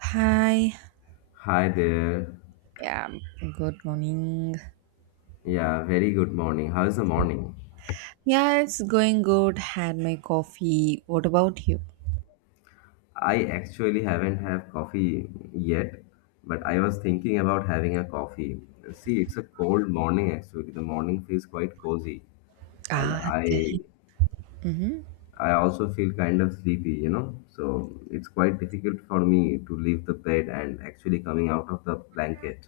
Hi, Hi there. good morning. Yeah, very good morning. How's the morning? Yeah, it's going good. Had my coffee. What about you? I actually haven't had coffee yet, but I was thinking about having a coffee. See, it's a cold morning actually. The morning feels quite cozy, and Ah, I mm-hmm. I also feel kind of sleepy. So it's quite difficult for me to leave the bed and actually coming out of the blanket.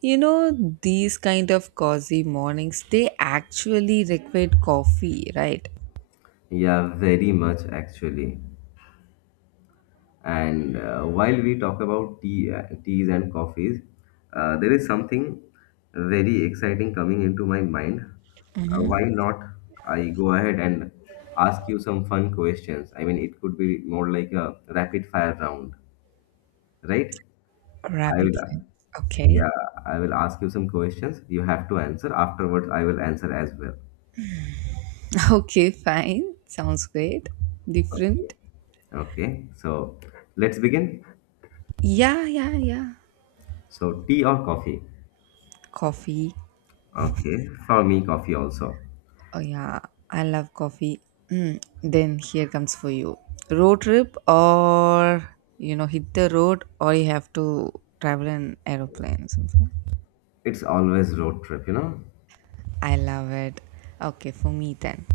You know, these kind of cozy mornings, they actually require coffee, right? Yeah, very much actually. And while we talk about tea, teas and coffees, there is something very exciting coming into my mind. Mm-hmm. Why not I go ahead and ask you some fun questions? I mean, it could be more like a rapid fire round, right? I Rapid will, uh, fire. Okay. yeah, I will ask you some questions. You have to answer. Afterwards, I will answer as well. Okay, fine. Sounds great. Okay. Different. Okay. So let's begin. Yeah, yeah, yeah. So, tea or coffee? Coffee. Okay. For me, coffee also. Oh yeah, I love coffee. Then here comes for you. Road trip, or hit the road, or you have to travel in aeroplane or something. It's always road trip, you know? I love it. Okay, for me then.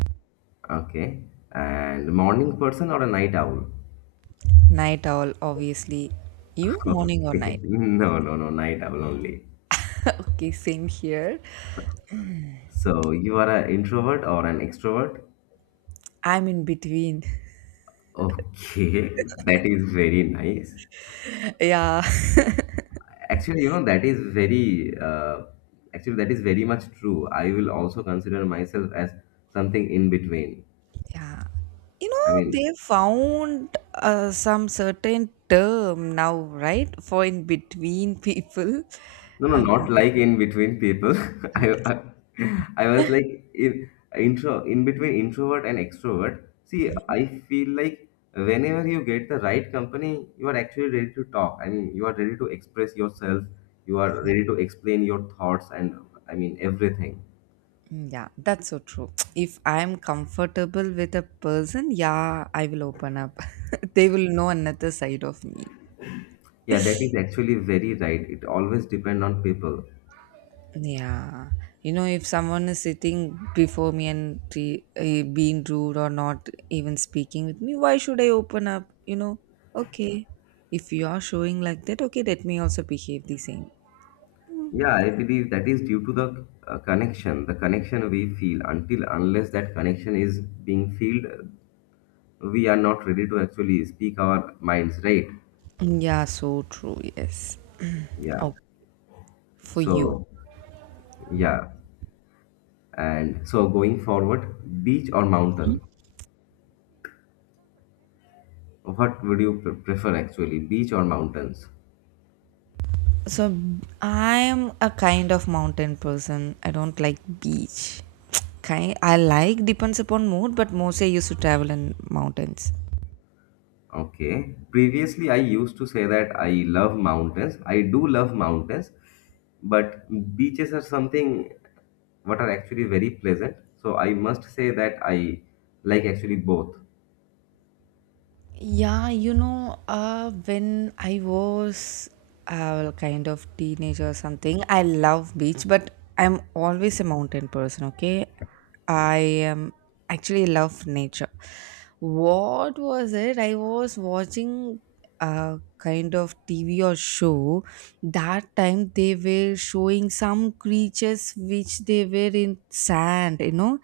Okay. And morning person or a night owl? Night owl obviously. You morning or Okay. night? No, no, no, night owl only. Okay, same here. So you are an introvert or an extrovert? I'm in between. Okay, that is very nice. Yeah. Actually, you know, that is very, uh, actually, that is very much true. I will also consider myself as something in between. Yeah. I They mean, found some certain term now, right? For in between people. no, no, Um, not like in between people. I, I, I was like in intro in between introvert and extrovert. See, Mhm. I feel like whenever you get the right company, you are actually ready to talk. I mean, you are ready to express yourself. You are ready to explain your thoughts and I mean everything. Yeah, that's so true. If I'm comfortable with a person, yeah, I will open up. They will know another side of me. Yeah, that is actually very right. It always depends on people. Yeah, if someone is sitting before me and being rude or not even speaking with me, why should I open up? Okay, if you are showing like that, okay, let me also behave the same. Yeah, I believe that is due to the connection we feel. Until unless that connection is being filled, we are not ready to actually speak our minds, right? Yeah, so true. Yes. Yeah. Oh, for you. So, yeah, and so going forward, beach or mountain, what would you prefer actually, beach or mountains? So I'm a kind of mountain person. I don't like beach. Kind I like depends upon mood, but mostly I used to travel in mountains. Okay, previously I used to say that I love mountains. I do love mountains, but beaches are something what are actually very pleasant, so I must say that I like actually both. Yeah, when I was a kind of teenager or something, I love beach, but I'm always a mountain person. Okay, I am actually love nature. What was it? I was watching kind of TV or show. That time they were showing some creatures which they were in sand,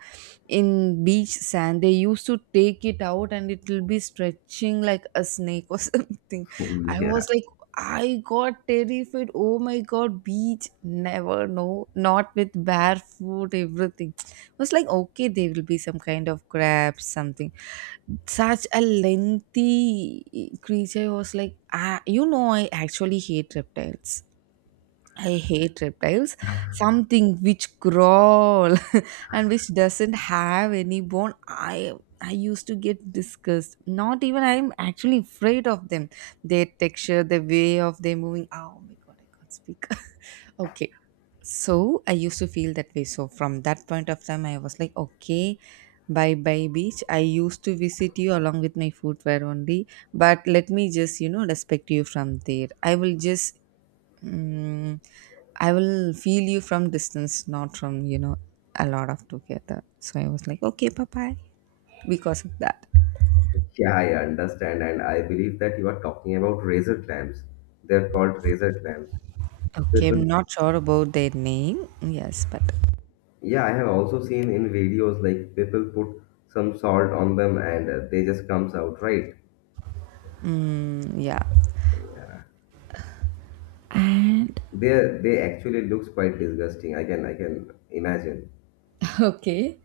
in beach sand. They used to take it out and it will be stretching like a snake or something. I was Yeah. like, I got terrified. Oh my god, beach, never, no, not with barefoot, everything. I was like, okay, there will be some kind of crabs, something such a lengthy creature, was like, I actually hate reptiles. I hate reptiles, something which crawl and which doesn't have any bone. I used to get disgust, not even, I'm actually afraid of them. Their texture, the way of their moving, oh my god, I can't speak. Okay, so I used to feel that way. So from that point of time, I was like, okay, bye bye beach. I used to visit you along with my footwear only, but let me just respect you from there. I will just, mm I will feel you from distance, not from a lot of together. So I was like, okay, bye bye, because of that. Yeah, I understand, and I believe that you are talking about razor clamps. They're called razor clamps. Okay, People, I'm not sure about their name. Yes, but yeah, I have also seen in videos like people put some salt on them and they just comes out, right? Yeah. And They actually looks quite disgusting. I can imagine. okay.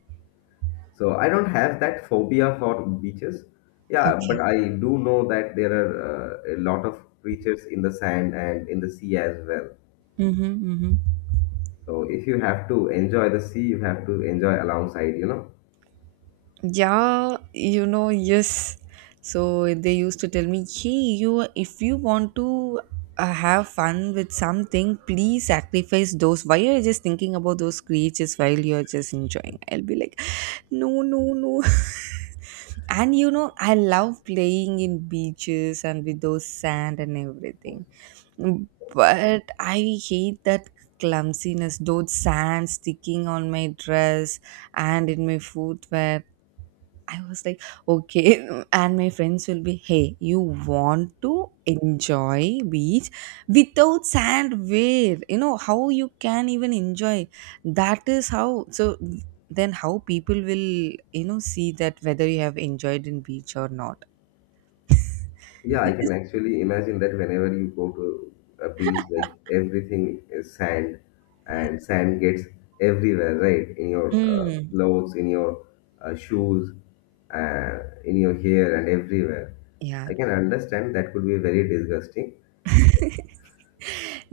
So I don't have that phobia for beaches. Yeah, Okay. but I do know that there are a lot of creatures in the sand and in the sea as well. Mm-hmm, mm-hmm. So if you have to enjoy the sea, you have to enjoy alongside. Yeah, yes. So they used to tell me, hey, you, if you want to have fun with something, please sacrifice those. Why are you just thinking about those creatures while you're just enjoying? I'll be like, no, no, no. And I love playing in beaches and with those sand and everything. But I hate that clumsiness, those sand sticking on my dress and in my footwear. I was like, okay. And my friends will be, hey, you want to enjoy beach without sand? Where? How you can even enjoy? That is how. So then how people will, see that whether you have enjoyed in beach or not. Yeah, I It is, can actually imagine that whenever you go to a beach, like everything is sand, and sand gets everywhere, right? In your mm, clothes, in your shoes, uh, in your hair, and everywhere. yeah. I can understand that could be very disgusting.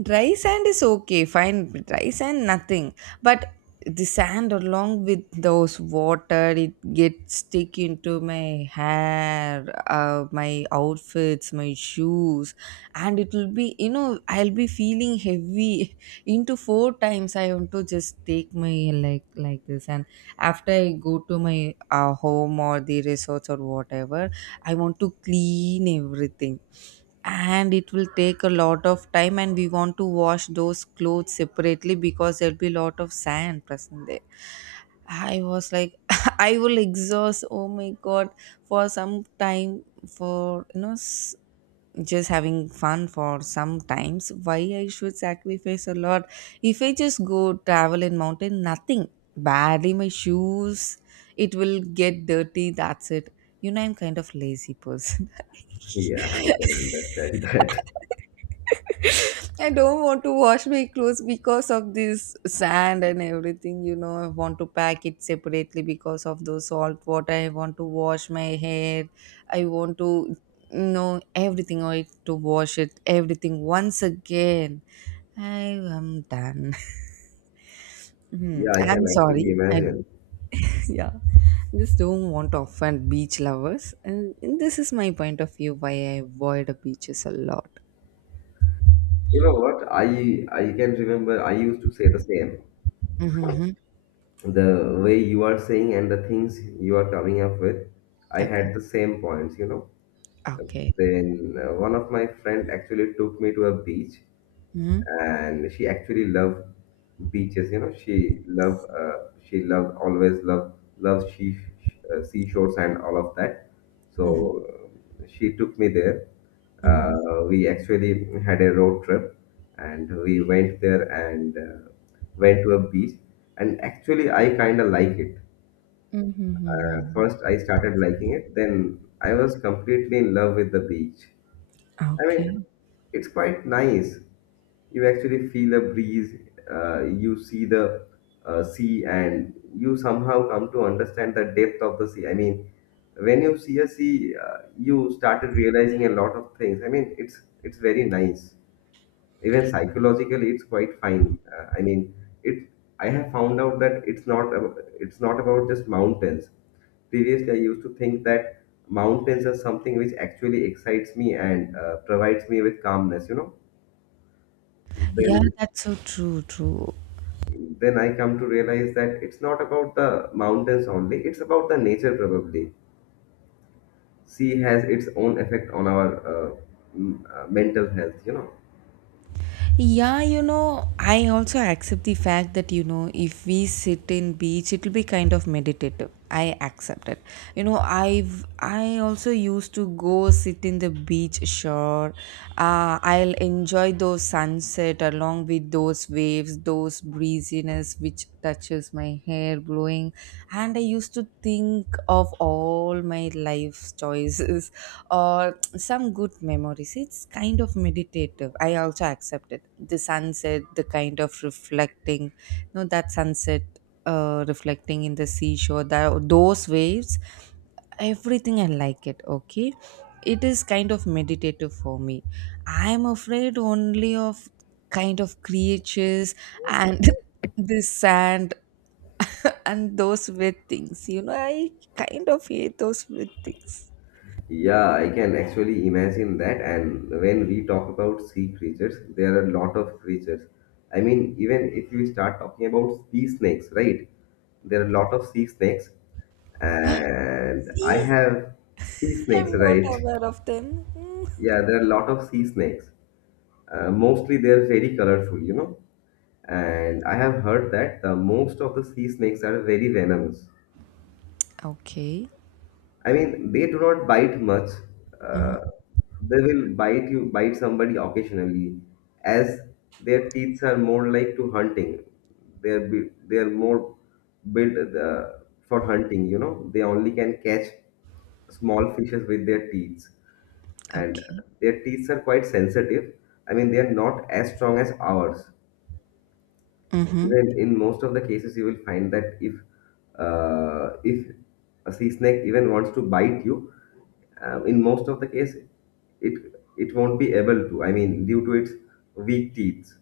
Dry sand is okay, fine. Dry sand, nothing. But the sand along with those water, it gets stick into my hair, my outfits, my shoes, and it will be, I'll be feeling heavy. Into four times, I want to just take my like this, and after I go to my home or the resorts or whatever, I want to clean everything, and it will take a lot of time, and we want to wash those clothes separately because there'll be a lot of sand present there. I was like, I will exhaust, oh my god, for some time, for just having fun for some times. Why I should sacrifice a lot? If I just go travel in mountain, nothing. Barely my shoes, it will get dirty, that's it. You know, I'm kind of lazy person. Yeah, I can understand that. I don't want to wash my clothes because of this sand and everything, I want to pack it separately because of the salt water. I want to wash my hair. I want to, no, everything I had to wash it, everything once again. I am done. Hmm, Yeah, I can I'm actually sorry. I imagine. yeah, just don't want to offend beach lovers, and this is my point of view why I avoid the beaches a lot. You know what? I can remember. I used to say the same. Mm-hmm, mm-hmm. The way you are saying and the things you are coming up with, I Okay. had the same points. Okay. Then one of my friend actually took me to a beach, Mm-hmm. and she actually loved beaches. She loved always loved loved she, seashores and all of that. Mm-hmm. So she took me there. Mm-hmm. We actually had a road trip, and we went there and went to a beach. And actually, I kind of like it. Mm-hmm. Mm-hmm. First, Mm-hmm. I started liking it. Then I was completely in love with the beach. I Okay. mean, it's quite nice. You actually feel the breeze, you see the sea, and you somehow come to understand the depth of the sea. I mean, when you see a sea, you started realizing a lot of things. I mean, it's very nice even psychologically. It's quite fine, I mean it I have found out that it's not about just mountains. Previously, I used to think that mountains are something which actually excites me and provides me with calmness. Yeah, then that's so true. True. then I come to realize that it's not about the mountains only. It's about the nature, probably. Sea has its own effect on our mental health. Yeah, I also accept the fact that, if we sit in beach, it'll be kind of meditative. I accept it. I've, I also used to go sit in the beach shore. I'll enjoy those sunset along with those waves, those breeziness which touches my hair blowing. And I used to think of all my life's choices or some good memories. It's kind of meditative. I also accept it. The sunset, the kind of reflecting, no, that sunset reflecting in the seashore, that, those waves, everything I like it. Okay. It is kind of meditative for me. I'm afraid only of kind of creatures and this sand and those wet things. I kind of hate those wet things. Yeah, I can actually imagine that. And when we talk about sea creatures, there are a lot of creatures. I mean, even if we start talking about sea snakes, right? There are a lot of sea snakes, and I See? have sea snakes, I'm not right? aware of them. Mm. Yeah, there are a lot of sea snakes. Mostly, they're very colorful. And I have heard that the most of the sea snakes are very venomous. Okay, I mean, they do not bite much. Uh, they will bite you, bite somebody occasionally, as their teeth are more like to hunting. They are more built for hunting. They only can catch small fishes with their teeth, and okay. their teeth are quite sensitive. I mean, they are not as strong as ours. Mm-hmm. Even in most of the cases you will find that if a sea snake even wants to bite you, in most of the case it it won't be able to. I mean, due to its weak teeth.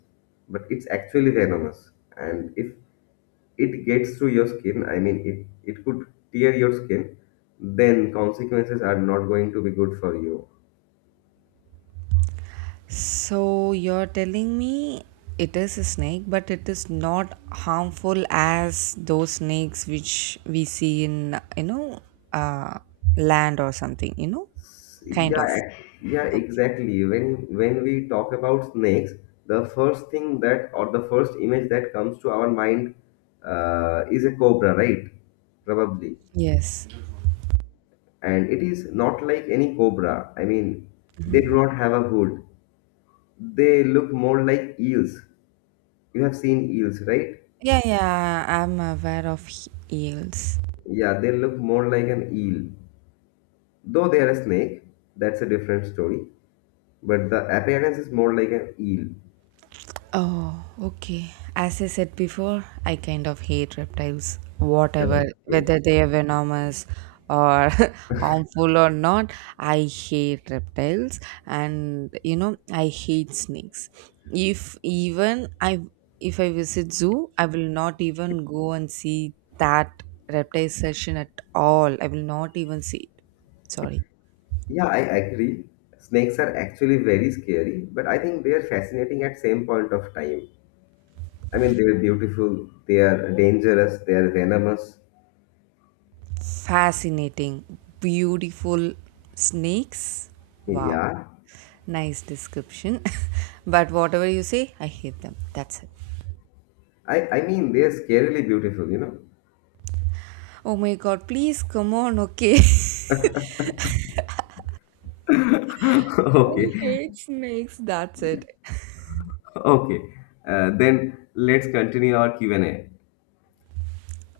But it's actually venomous, and if it gets through your skin, I mean, it could tear your skin. Then consequences are not going to be good for you. So you're telling me it is a snake, but it is not harmful as those snakes which we see in uh land or something, Kind Yeah, of. Yeah, Okay. exactly. When we talk about snakes, the first thing that or the first image that comes to our mind is a cobra, right? Probably. Yes. And it is not like any cobra. I mean, they Hmm. do not have a hood. They look more like eels. You have seen eels, right? Yeah, yeah, I'm aware of eels. Yeah, they look more like an eel. Though they are a snake, that's a different story. But the appearance is more like an eel. Oh, okay. As I said before, I kind of hate reptiles, Yeah. whatever, Okay. whether they are venomous or harmful or not. I hate reptiles and I hate snakes. If even I, if I visit zoo, I will not even go and see that reptile session at all. I will not even see it. Sorry. Yeah, I agree. Snakes are actually very scary, but I think they are fascinating at same point of time. I mean, they're beautiful, they are dangerous, they are venomous. Fascinating, beautiful snakes. Wow. Yeah, Nice description. But whatever you say, I hate them. That's it. I mean, they are scarily beautiful. Oh my god, please come on, okay? Okay, I hate snakes. That's it. okay. Then let's continue our Q&A.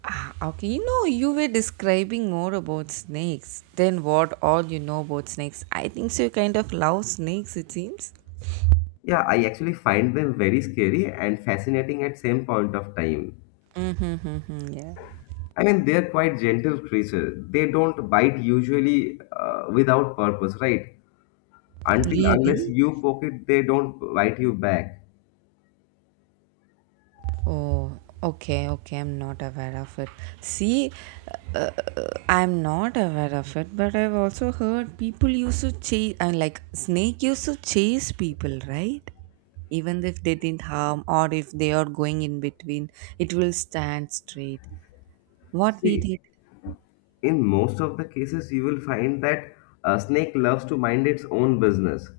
Ah, okay, you were describing more about snakes than what all you know about snakes. I think so, you kind of love snakes, it seems. Yeah, I actually find them very scary and fascinating at same point of time. Mm-hmm, yeah. I mean, they're quite gentle creatures. They don't bite usually without purpose, right? Until unless Really? you poke it, they don't bite you back. Oh, okay, okay. I'm not aware of it. See, uh, I'm not aware of it, but I've also heard people used to chase, like snake used to chase people, right? Even if they didn't harm or if they are going in between, it will stand straight. What we See, did. in most of the cases, you will find that a snake loves to mind its own business.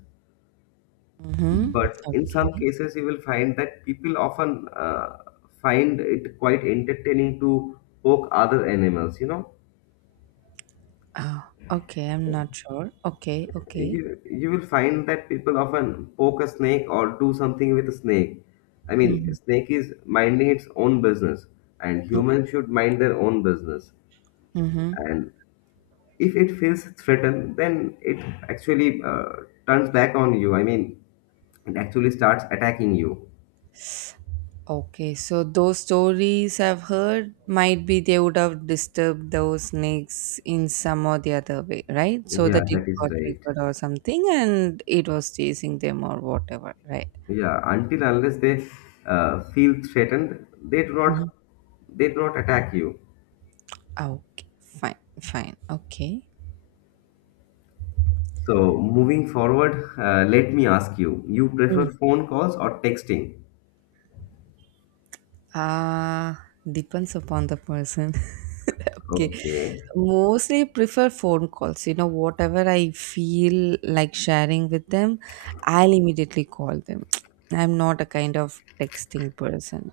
Mm-hmm. But in some Okay. cases, you will find that people often find it quite entertaining to poke other animals, you know. Oh, okay. I'm not sure. Okay, okay. You will find that people often poke a snake or do something with a snake. I mean, Mm-hmm. snake is minding its own business, and humans should mind their own business. Mm-hmm. And if it feels threatened, then it actually turns back on you. I mean, it actually starts attacking you. Okay, so those stories I've heard might be they would have disturbed those snakes in some or the other way, right? So that Yeah, it that is got right. triggered or something and it was chasing them or whatever, right? Yeah, until unless they feel threatened, Mhm. they do not attack you. Okay, fine, fine, okay. So moving forward, let me ask you: you Mm. prefer phone calls or texting? Uh, Depends upon the person. Okay, Okay. mostly prefer phone calls. Whatever I feel like sharing with them, I'll immediately call them. I'm not a kind of texting person.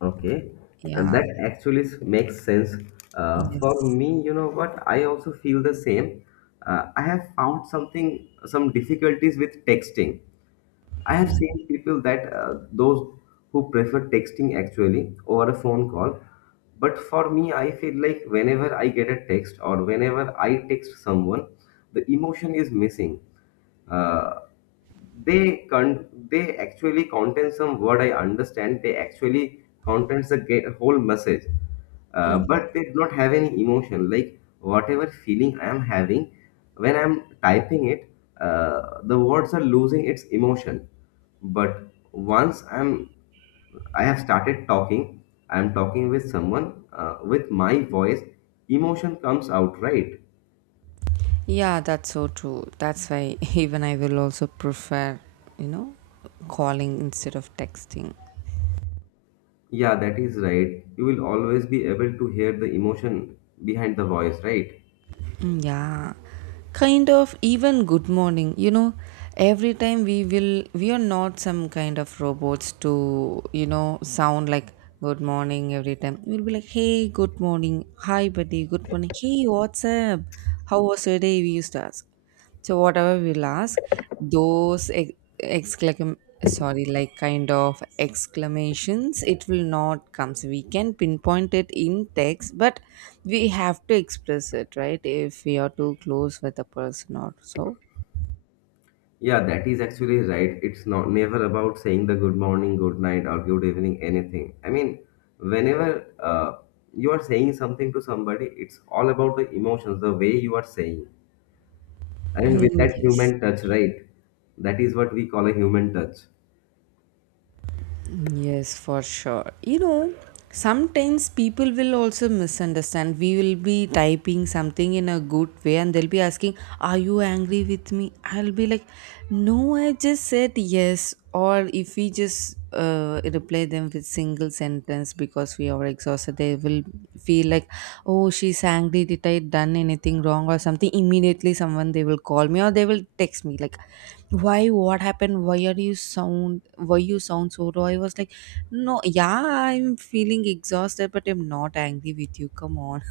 Okay, and Yeah. that actually makes sense. For Yes. me, you know what? I also feel the same. I have found something, some difficulties with texting. I have seen people that those who prefer texting actually over a phone call. But for me, I feel like whenever I get a text or whenever I text someone, the emotion is missing. Uh, they actually contain some word I understand. They actually contains the whole message, but Mhm. they do not have any emotion. Like whatever feeling I am having when I'm typing it, the words are losing its emotion. But once I'm I have started talking, I am talking with someone with my voice, emotion comes out, right? Yeah, that's so true. That's why even I will also prefer, you know, calling instead of texting. Yeah, that is right. You will always be able to hear the emotion behind the voice, right? Mm, yeah. Kind of even good morning. Every time we will, we are not some kind of robots to, sound like good morning every time. We'll be like, hey, good morning. Hi, buddy. Good morning. Hey, what's up? How was your day? We used to ask. So whatever we'll ask, those ex- exclam sorry, like kind of exclamations, it will not come. So we can pinpoint it in text, but we have to express it, right? If we are too close with a person or so. Yeah, that is actually right. It's not never about saying the good morning, good night, or good evening, anything. I mean, whenever you are saying something to somebody, it's all about the emotions, the way you are saying, and with Mm, that yes. human touch, right? That is what we call a human touch. Yes, for sure. Sometimes people will also misunderstand. We will be typing something in a good way and they'll be asking, are you angry with me? I'll be like, no, I just said yes. Or if we just reply them with single sentence because we are exhausted, they will feel like, oh, she's angry, did I done anything wrong or something. Immediately someone, they will call me or they will text me like, why, what happened, why are you sound, why you sound so raw? I was like, no, yeah, I'm feeling exhausted, but I'm not angry with you, come on.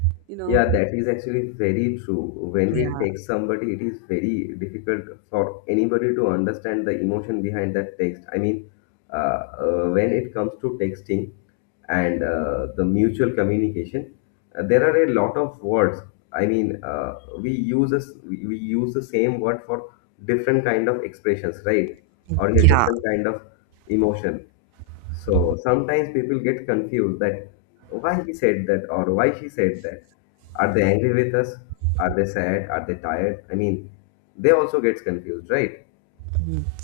You know. Yeah, that is actually very true. When we Yeah text somebody, it is very difficult for anybody to understand the emotion behind that text. I mean, when it comes to texting and the mutual communication, there are a lot of words. I mean, we use the same word for different kind of expressions, right? Or in a yeah different kind of emotion. So sometimes people get confused that why he said that or why she said that. Are they angry with us? Are they sad? Are they tired? I mean, they also gets confused, right?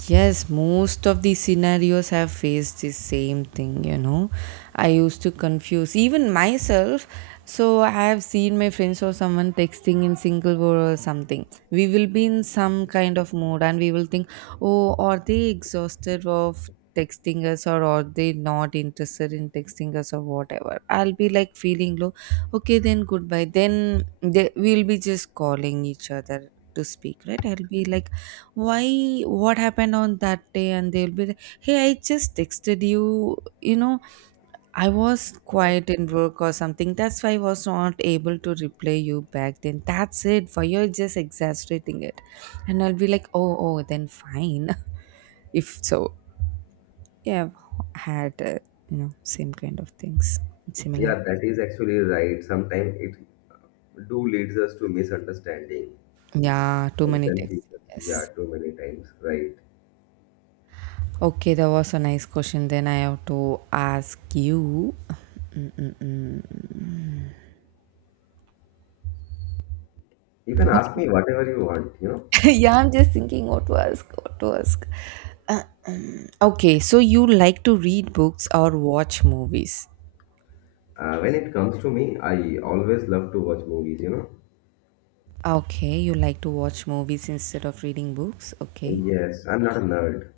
Yes, most of the scenarios have faced the same thing, I used to confuse even myself. So I have seen my friends or someone texting in single word or something. We will be in some kind of mood and we will think, oh, are they exhausted of texting us or are they not interested in texting us or whatever? I'll be like feeling low. Okay, then goodbye. Then we'll be just calling each other to speak, right? I'll be like, why what happened on that day, and they'll be like, hey, I just texted you you know I was quiet in work or something. That's why I was not able to reply you back then. That's it for you're just exaggerating it. And I'll be like, oh, then fine. If so, yeah. I've had same kind of things. Yeah, Similar. that is actually right. Sometimes it do leads us to misunderstanding Yeah, too and many texts. confusion. Yeah, Yes. too many times, right? Okay, that was a nice question. Then I have to ask you. Mm-mm-mm. You can ask me whatever you want. Yeah, I'm just thinking what to ask, what to ask. Uh, okay, so you like to read books or watch movies? When it comes to me, I always love to watch movies. Okay, you like to watch movies instead of reading books? Okay. Yes, I'm not a nerd.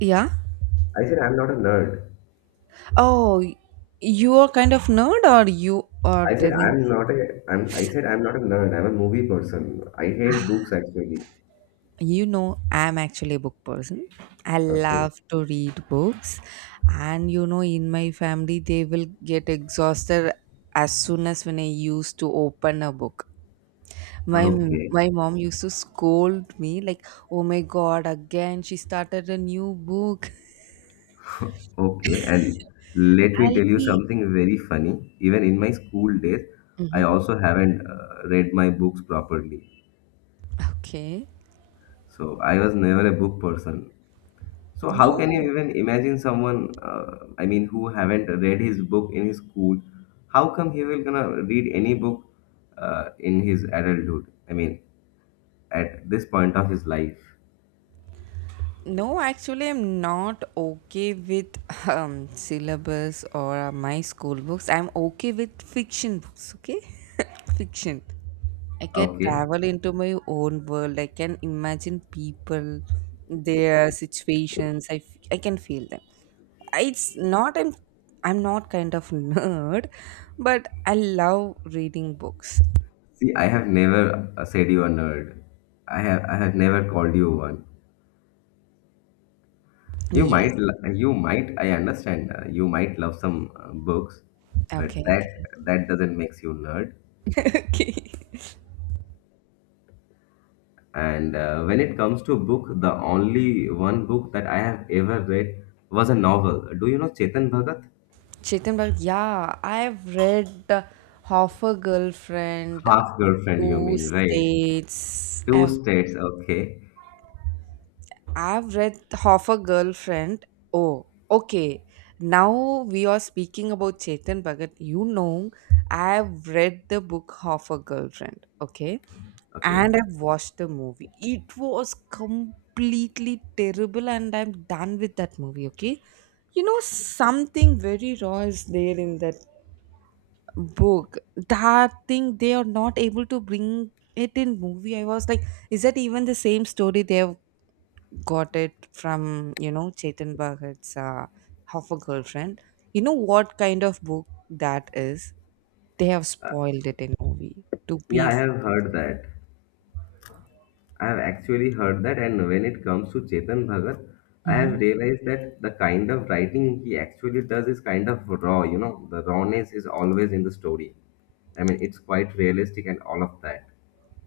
Yeah? I said I'm not a nerd. Oh, you are kind of nerd or you are telling. I said I'm not a nerd. I'm a movie person. I hate books actually. You know, I'm actually a book person. I Okay. love to read books, and you know, in my family they will get exhausted as soon as when I used to open a book. my m- Okay. my mom used to scold me like, oh my god, again she started a new book. Okay. And let me I'll tell you be. something very funny. Even in my school days, I Mhm. also haven't read my books properly. Okay. So I was never a book person. So how can you No, even imagine someone, I mean, who haven't read his book in his school? How come he will gonna read any book in his adulthood? I mean, at this point of his life. no, actually, I'm not okay with syllabus or my school books. I'm okay with fiction books, okay? Fiction. I can Okay. travel into my own world. I can imagine people, their situations. I can feel them. It's not. I'm not kind of nerd, but I love reading books. See, I have never said you are nerd. I have never called you one. You Yes. might l- you might I understand, you might love some books, but Okay. that doesn't makes you nerd. Okay. Okay. And when it comes to book, the only one book that I have ever read was a novel. Do you know Chetan Bhagat? Chetanbag, yeah, I've read Half a Girlfriend, Half Girlfriend, you Two mean, right? States. Two States. Okay. I've read Half a Girlfriend. Oh, okay. Now we are speaking about Chetan Bhagat. You know, I've read the book Half a Girlfriend, okay? Okay. And I've watched the movie. It was completely terrible, and I'm done with that movie, okay? You know, something very raw is there in that book. That thing they are not able to bring it in movie. I was like, is that even the same story? They've got it from, you know, Chetan Bhagat's Half a Girlfriend. You know what kind of book that is. They have spoiled it in movie. To Yeah, be. I have heard that. I have actually heard that, and when it comes to Chetan Bhagat, I have realized that the kind of writing he actually does is kind of raw, the rawness is always in the story. I mean, it's quite realistic and all of that.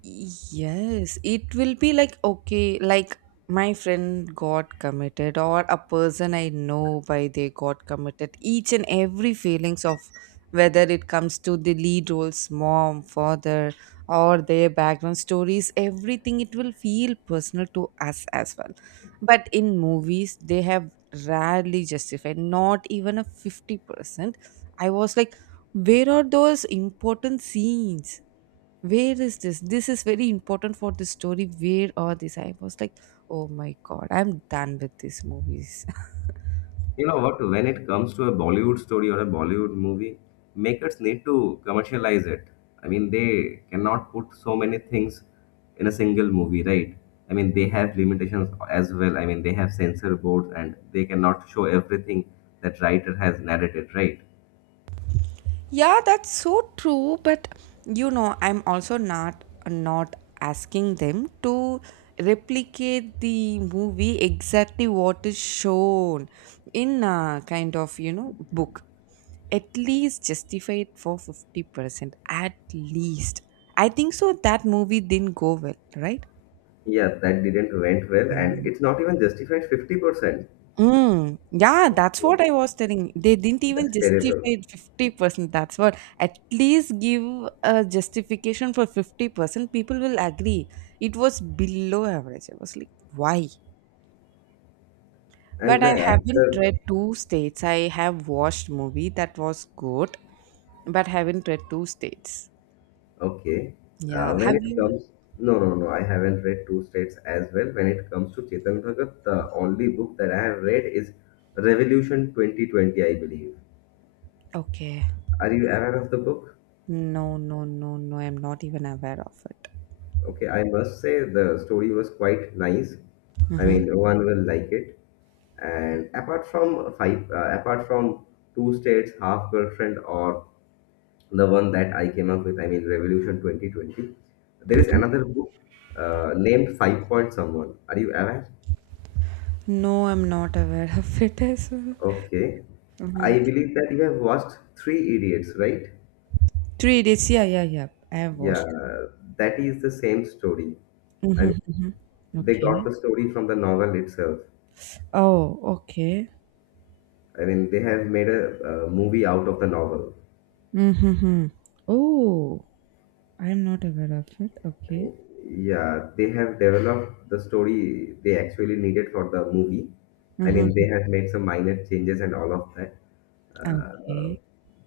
Yes, it will be like okay, like my friend got committed or a person I know by they got committed. Each and every feelings of whether it comes to the lead roles, mom, father, or their background stories, everything it will feel personal to us as well. But in movies, they have rarely justified, not even a 50%. I was like, where are those important scenes? Where is this? This is very important for the story. Where are these? I was like, oh my god, I'm done with these movies. You know what? When it comes to a Bollywood story or a Bollywood movie, makers need to commercialize it. I mean, they cannot put so many things in a single movie, right? I mean, they have limitations as well. I mean, they have censor boards and they cannot show everything that writer has narrated, right? Yeah, that's so true, but you know, I'm also not asking them to replicate the movie exactly what is shown in a kind of, you know, book. At least justify it for 50%, at least. I think so, that movie didn't go well, right? Yeah, that didn't went well, and it's not even justified 50%. Mm, yeah, that's Okay, what I was telling. They didn't even that's justify terrible. it 50%. That's what, at least give a justification for 50%. People will agree. It was below average. I was like, why? But And I the haven't actor. read Two States. I have watched movie, that was good, but haven't read Two States. Okay. Uh, Yeah. when Have it you? comes, no, no, no, I haven't read Two States as well. When it comes to Chetan Bhagat, the only book that I have read is Revolution 2020, I believe. Okay. Are you aware of the book? No, no, no, no. I'm not even aware of it. Okay, I must say the story was quite nice. I Hmm. mean, one will like it. And apart from Two States, Half Girlfriend, or the one that I came up with, I mean, Revolution 2020, there is another book named Five Point Someone. Are you aware? No, I'm not aware of it as well. Okay. Mhm. I believe that you have watched Three Idiots, right? Three days, yeah, yeah, yeah, I have Yeah, watched. that is the same story. I Mm-hmm, mean, mm-hmm. they got Okay. the story from the novel itself. Oh, okay. I mean, they have made a movie out of the novel. Mm-hmm. Oh, I'm not aware of it. Okay. Yeah, they have developed the story they actually needed for the movie. I mean, Mm-hmm. they have made some minor changes and all of that. Uh, Okay.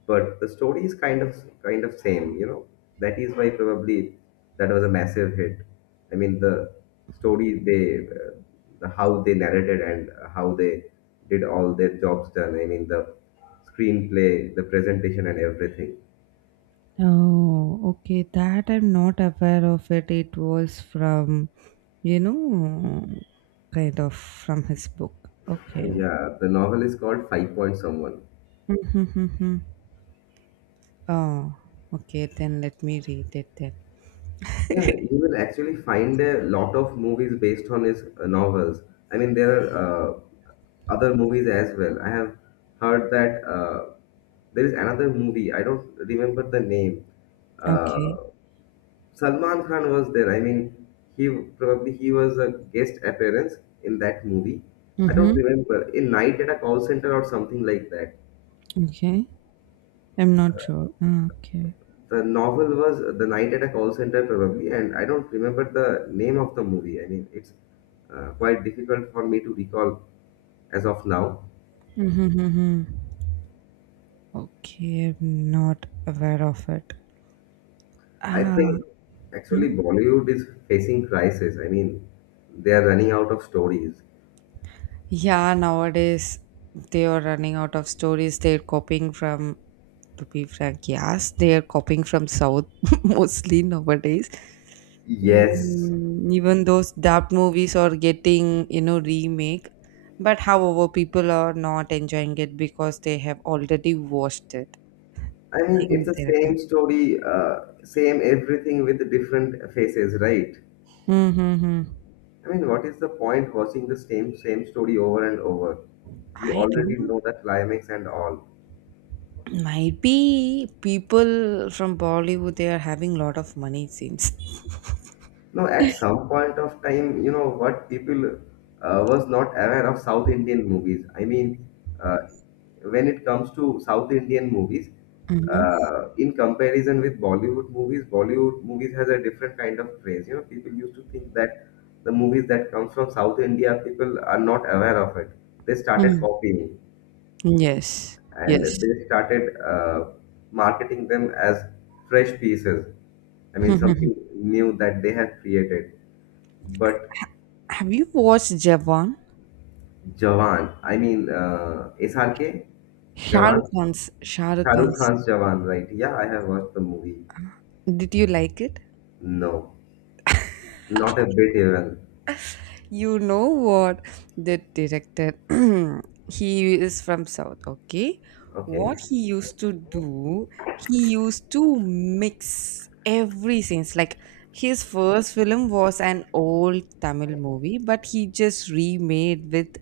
but the story is kind of same. That is why probably that was a massive hit. I mean, the story they how they narrated and how they did all their jobs done. I mean, the screenplay, the presentation, and everything. Oh, okay. That I'm not aware of it. It was from, you know, kind of from his book. Okay. Yeah, the novel is called Five Point Someone. Mm-hmm, mm-hmm. Oh, okay. Then let me read it then. Yeah, you will actually find a lot of movies based on his novels. I mean, there are other movies as well. I have heard that there is another movie. I don't remember the name. Okay. Uh, Salman Khan was there. I mean, he probably he was a guest appearance in that movie. I don't Mm-hmm. remember. In Night at a Call Center or something like that. Okay, I'm not sure. Ah, okay. The novel was The Night at a Call Center probably, and I don't remember the name of the movie. I mean, it's quite difficult for me to recall as of now. Mm-hmm, mm-hmm. Okay, I'm not aware of it. I Ah, think actually mm. Bollywood is facing crisis. I mean, they are running out of stories. Yeah, nowadays they are running out of stories. They're copying from, to be frank, yes, they are copying from South mostly nowadays. Yes, Mm, even those dubbed movies are getting, you know, remake. But however, people are not enjoying it because they have already watched it I mean, it's in the theater. same story, same everything with the different faces, right? Mm-hmm. I mean, what is the point watching the same story over and over? You I don't already know. know the climax and all. Might be people from Bollywood, they are having lot of money, it seems. No, at some point of time, you know what people was not aware of South Indian movies. I mean, uh, when it comes to South Indian movies, Mhm. In comparison with Bollywood movies has a different kind of craze. You know, people used to think that the movies that comes from South India, people are not aware of it. They started Mm. copying Yes, and yes. they started marketing them as fresh pieces. I mean, something new that they have created. But Have you watched Jawan? Jawan. I mean, SRK, Shah Jawan. Rukh Khan's, Shah Rukh Shahrukh Khan's. Khan's Jawan, right? Yeah, I have watched the movie. Did you like it? No, not a bit even. You know what, the director he is from south, okay? Okay, What he used to do, he used to mix every scenes like. His first film was an old Tamil movie, but he just remade with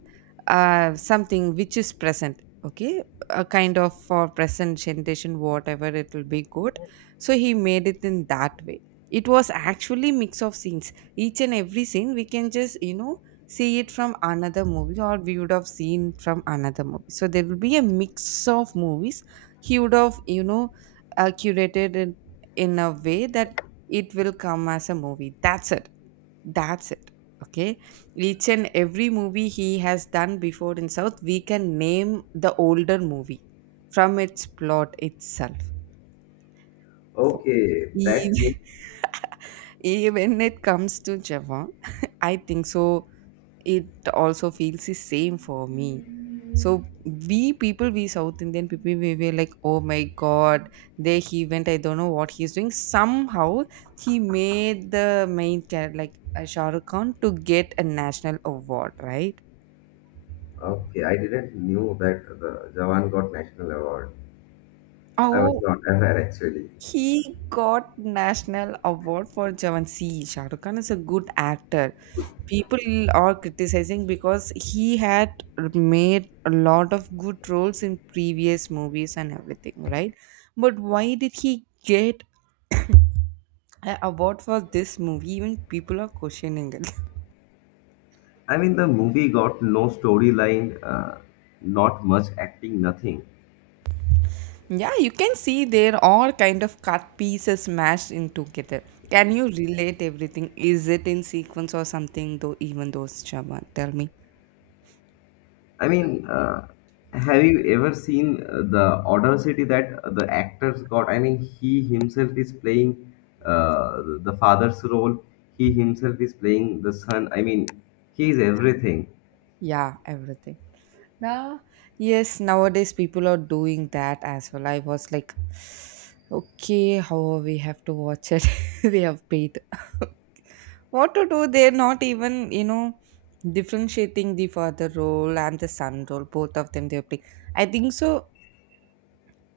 something which is present, okay, a kind of for present generation whatever it will be good. So he made it in that way. It was actually mix of scenes. Each and every scene we can just, you know, see it from another movie or we would have seen from another movie. So there will be a mix of movies. He would have, you know, curated it in a way that it will come as a movie. That's it. That's it. Okay. Each and every movie he has done before in south, we can name the older movie from its plot itself. For- okay, that means even when it comes to Japan, I think so, it also feels the same for me. So we people, we south Indian people, we were like, oh my god, there he went, I don't know what he's doing. Somehow he made the main character like Shah Rukh Khan to get a national award, right? okay. I didn't knew that the Jawan got national award. I was Oh, not aware actually. he got national award for Jawan. See, Shah Rukh Khan is a good actor. People are criticizing because he had made a lot of good roles in previous movies and everything, right? But why did he get an award for this movie? Even people are questioning it. I mean, the movie got no storyline, not much acting, nothing. Yeah, you can see there are kind of cut pieces mashed in together. Can you relate everything? Is it in sequence or something though? Even those, shaban tell me. I mean, have you ever seen the audacity that the actors got? I mean, he himself is playing the father's role. He himself is playing the son. I mean, he is everything. Yeah, everything. Nah, yes, nowadays people are doing that as well. I was like, okay, how we have to watch it? We have paid. What to do? They're not even, you know, differentiating the father role and the son role. Both of them they're playing. I think so.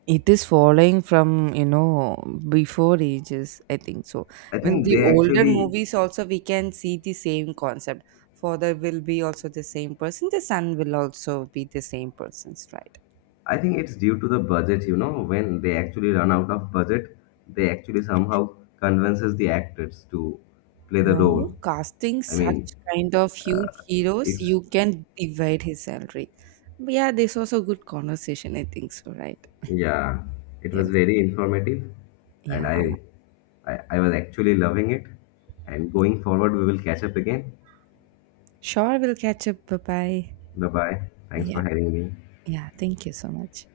It is following from, you know, before ages. I think so. I When think the they older actually, movies also we can see the same concept. Father will be also the same person. The son will also be the same person's right? I think it's due to the budget, when they actually run out of budget, they actually somehow convinces the actors to play the No, role. casting I such mean, kind of huge heroes, it's. you can divide his salary. But yeah, this was a good conversation, I think so, right? Yeah, it was Yes. very informative, and Yeah. I was actually loving it. And going forward, we will catch up again. Sure, we'll catch up. Bye bye. Bye bye. Thanks Yeah. for having me. Yeah. Thank you so much.